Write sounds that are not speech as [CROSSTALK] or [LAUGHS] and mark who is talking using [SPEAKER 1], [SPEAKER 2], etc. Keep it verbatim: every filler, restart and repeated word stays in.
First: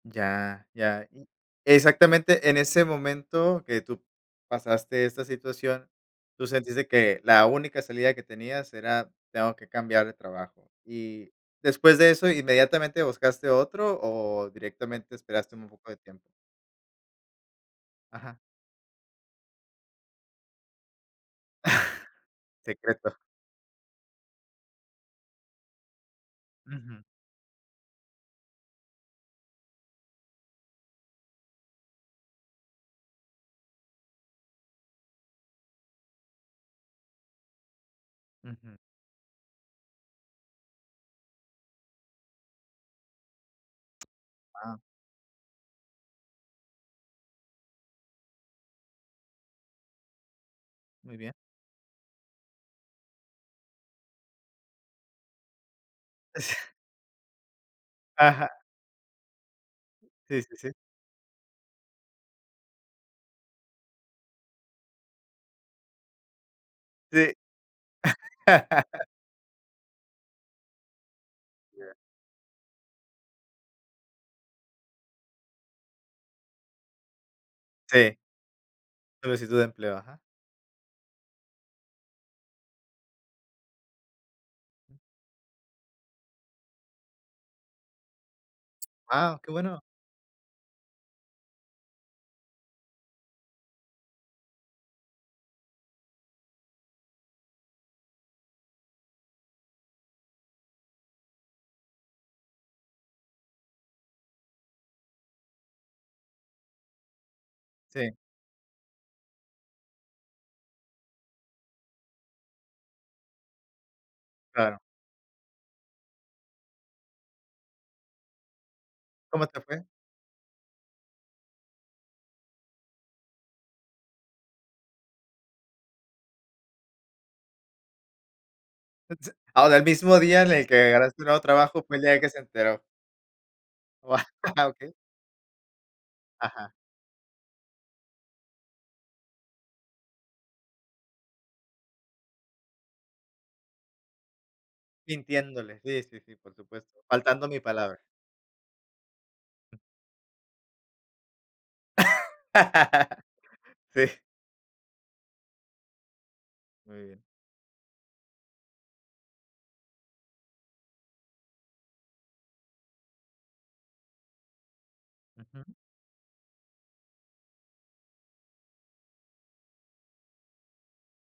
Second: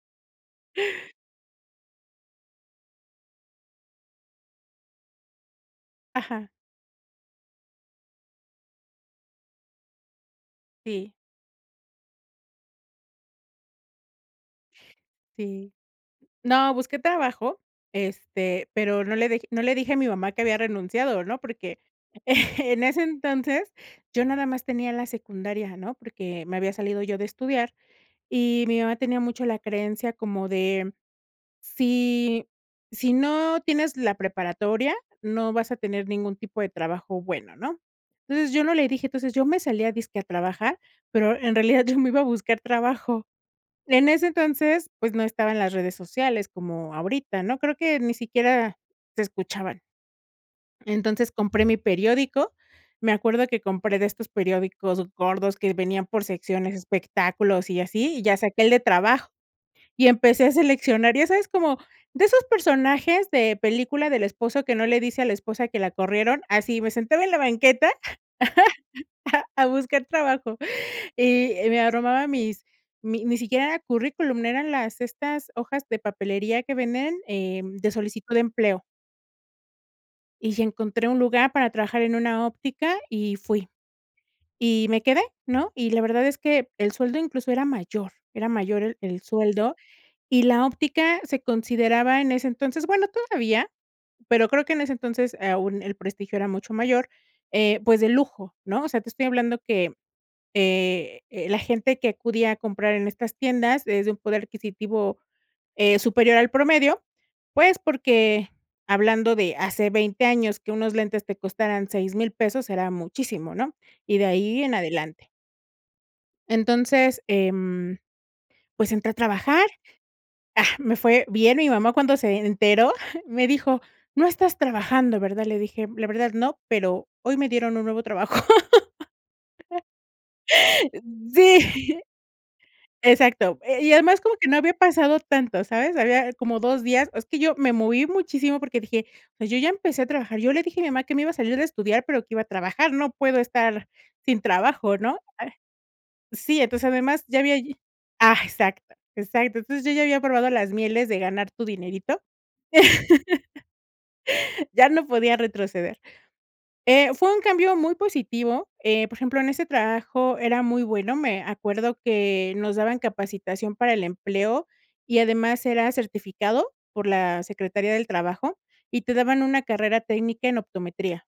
[SPEAKER 1] Ya, ya. Mm. Exactamente, en ese momento que tú pasaste esta situación, tú
[SPEAKER 2] Ajá.
[SPEAKER 1] sentiste que la única salida que tenías era, tengo que cambiar de trabajo.
[SPEAKER 2] Sí.
[SPEAKER 1] Y después de eso, ¿inmediatamente buscaste otro o directamente esperaste un
[SPEAKER 2] Sí.
[SPEAKER 1] poco de tiempo?
[SPEAKER 2] No, busqué trabajo,
[SPEAKER 1] Ajá.
[SPEAKER 2] este, pero no le deje no le dije a mi mamá que había renunciado, ¿no? Porque
[SPEAKER 1] [CHUCKLES]
[SPEAKER 2] [CHUCKLES] en ese
[SPEAKER 1] Secreto.
[SPEAKER 2] entonces, yo nada más tenía la secundaria, ¿no? Porque me había
[SPEAKER 1] Ujú.
[SPEAKER 2] salido yo de estudiar, y mi mamá tenía mucho la creencia como de "si si no tienes la preparatoria, no vas a tener ningún tipo de trabajo bueno", ¿no? Entonces, yo no
[SPEAKER 1] Ujú.
[SPEAKER 2] le dije, entonces, yo me salía dizque a trabajar, pero en realidad yo me iba a buscar trabajo. En ese
[SPEAKER 1] Ah.
[SPEAKER 2] entonces, pues, no estaban las redes sociales como ahorita, ¿no? Creo que ni siquiera se escuchaban.
[SPEAKER 1] Muy
[SPEAKER 2] Entonces,
[SPEAKER 1] bien.
[SPEAKER 2] compré mi periódico, me acuerdo que compré de estos periódicos gordos que venían por
[SPEAKER 1] [CHUCKLES]
[SPEAKER 2] secciones, espectáculos y así, y ya
[SPEAKER 1] Ajá.
[SPEAKER 2] saqué el de trabajo. Y
[SPEAKER 1] Sí,
[SPEAKER 2] empecé a
[SPEAKER 1] sí, sí.
[SPEAKER 2] seleccionar, ya sabes, como de esos personajes de película del esposo que no le dice a la esposa que la corrieron, así me sentaba en
[SPEAKER 1] Sí.
[SPEAKER 2] la banqueta
[SPEAKER 1] [LAUGHS]
[SPEAKER 2] [LAUGHS] a buscar trabajo. Y me
[SPEAKER 1] Ya.
[SPEAKER 2] armaba mis mi ni siquiera era currículum, eran las estas hojas de papelería que venden, eh, de
[SPEAKER 1] Sí.
[SPEAKER 2] solicitud de empleo.
[SPEAKER 1] Solicitud de empleo, ajá.
[SPEAKER 2] Y encontré un lugar para trabajar en una óptica y fui. Y me quedé, ¿no? Y la verdad es que el sueldo incluso era mayor, era mayor el el
[SPEAKER 1] Ah, qué
[SPEAKER 2] sueldo
[SPEAKER 1] bueno.
[SPEAKER 2] y la óptica se consideraba en ese, entonces, bueno, todavía, pero creo que en ese, entonces, aún el prestigio era mucho mayor, eh, pues, de lujo, ¿no? O sea, te estoy hablando que, eh eh, la gente que acudía a comprar en estas tiendas es de un poder adquisitivo, eh, superior al promedio, pues,
[SPEAKER 1] Sí.
[SPEAKER 2] porque hablando de hace veinte años que unos lentes te costaran seis mil pesos era muchísimo, ¿no? Y de ahí en
[SPEAKER 1] Claro.
[SPEAKER 2] adelante. Entonces, em, pues, entré a
[SPEAKER 1] ¿Cómo te
[SPEAKER 2] trabajar.
[SPEAKER 1] fue?
[SPEAKER 2] Ah, me fue bien y mi mamá cuando se enteró, [CHUCKLES] me dijo: "¿No estás trabajando, verdad?" Le dije: "La verdad, no, pero hoy me dieron un nuevo trabajo".
[SPEAKER 1] Ah, en el mismo día en el que
[SPEAKER 2] [LAUGHS]
[SPEAKER 1] agarraste un nuevo trabajo fue
[SPEAKER 2] Sí.
[SPEAKER 1] el día que se enteró.
[SPEAKER 2] Exacto. Eh, y además
[SPEAKER 1] Guau,
[SPEAKER 2] como que no había
[SPEAKER 1] okey.
[SPEAKER 2] pasado tanto, ¿sabes? Había como
[SPEAKER 1] Ajá.
[SPEAKER 2] dos días, es que yo me moví muchísimo porque dije: "O sea, yo ya empecé a trabajar. Yo le dije a mi mamá que me iba a salir de estudiar, pero que iba a trabajar, no puedo estar sin trabajo", ¿no?
[SPEAKER 1] Mintiéndole, sí, sí, sí,
[SPEAKER 2] Ah,
[SPEAKER 1] por
[SPEAKER 2] sí, entonces,
[SPEAKER 1] supuesto,
[SPEAKER 2] además, ya
[SPEAKER 1] faltando
[SPEAKER 2] había
[SPEAKER 1] mi
[SPEAKER 2] yo
[SPEAKER 1] palabra.
[SPEAKER 2] Ah, exacto, exacto. Entonces, yo ya había probado las mieles de ganar tu dinerito.
[SPEAKER 1] [LAUGHS] Sí.
[SPEAKER 2] [LAUGHS] Ya no podía retroceder.
[SPEAKER 1] Muy
[SPEAKER 2] Eh,
[SPEAKER 1] bien.
[SPEAKER 2] fue un cambio muy positivo. Eh, por ejemplo, en ese trabajo era muy bueno, me acuerdo que nos daban capacitación para el empleo y además
[SPEAKER 1] Ujú.
[SPEAKER 2] era certificado por la Secretaría del Trabajo y te daban una carrera técnica en optometría.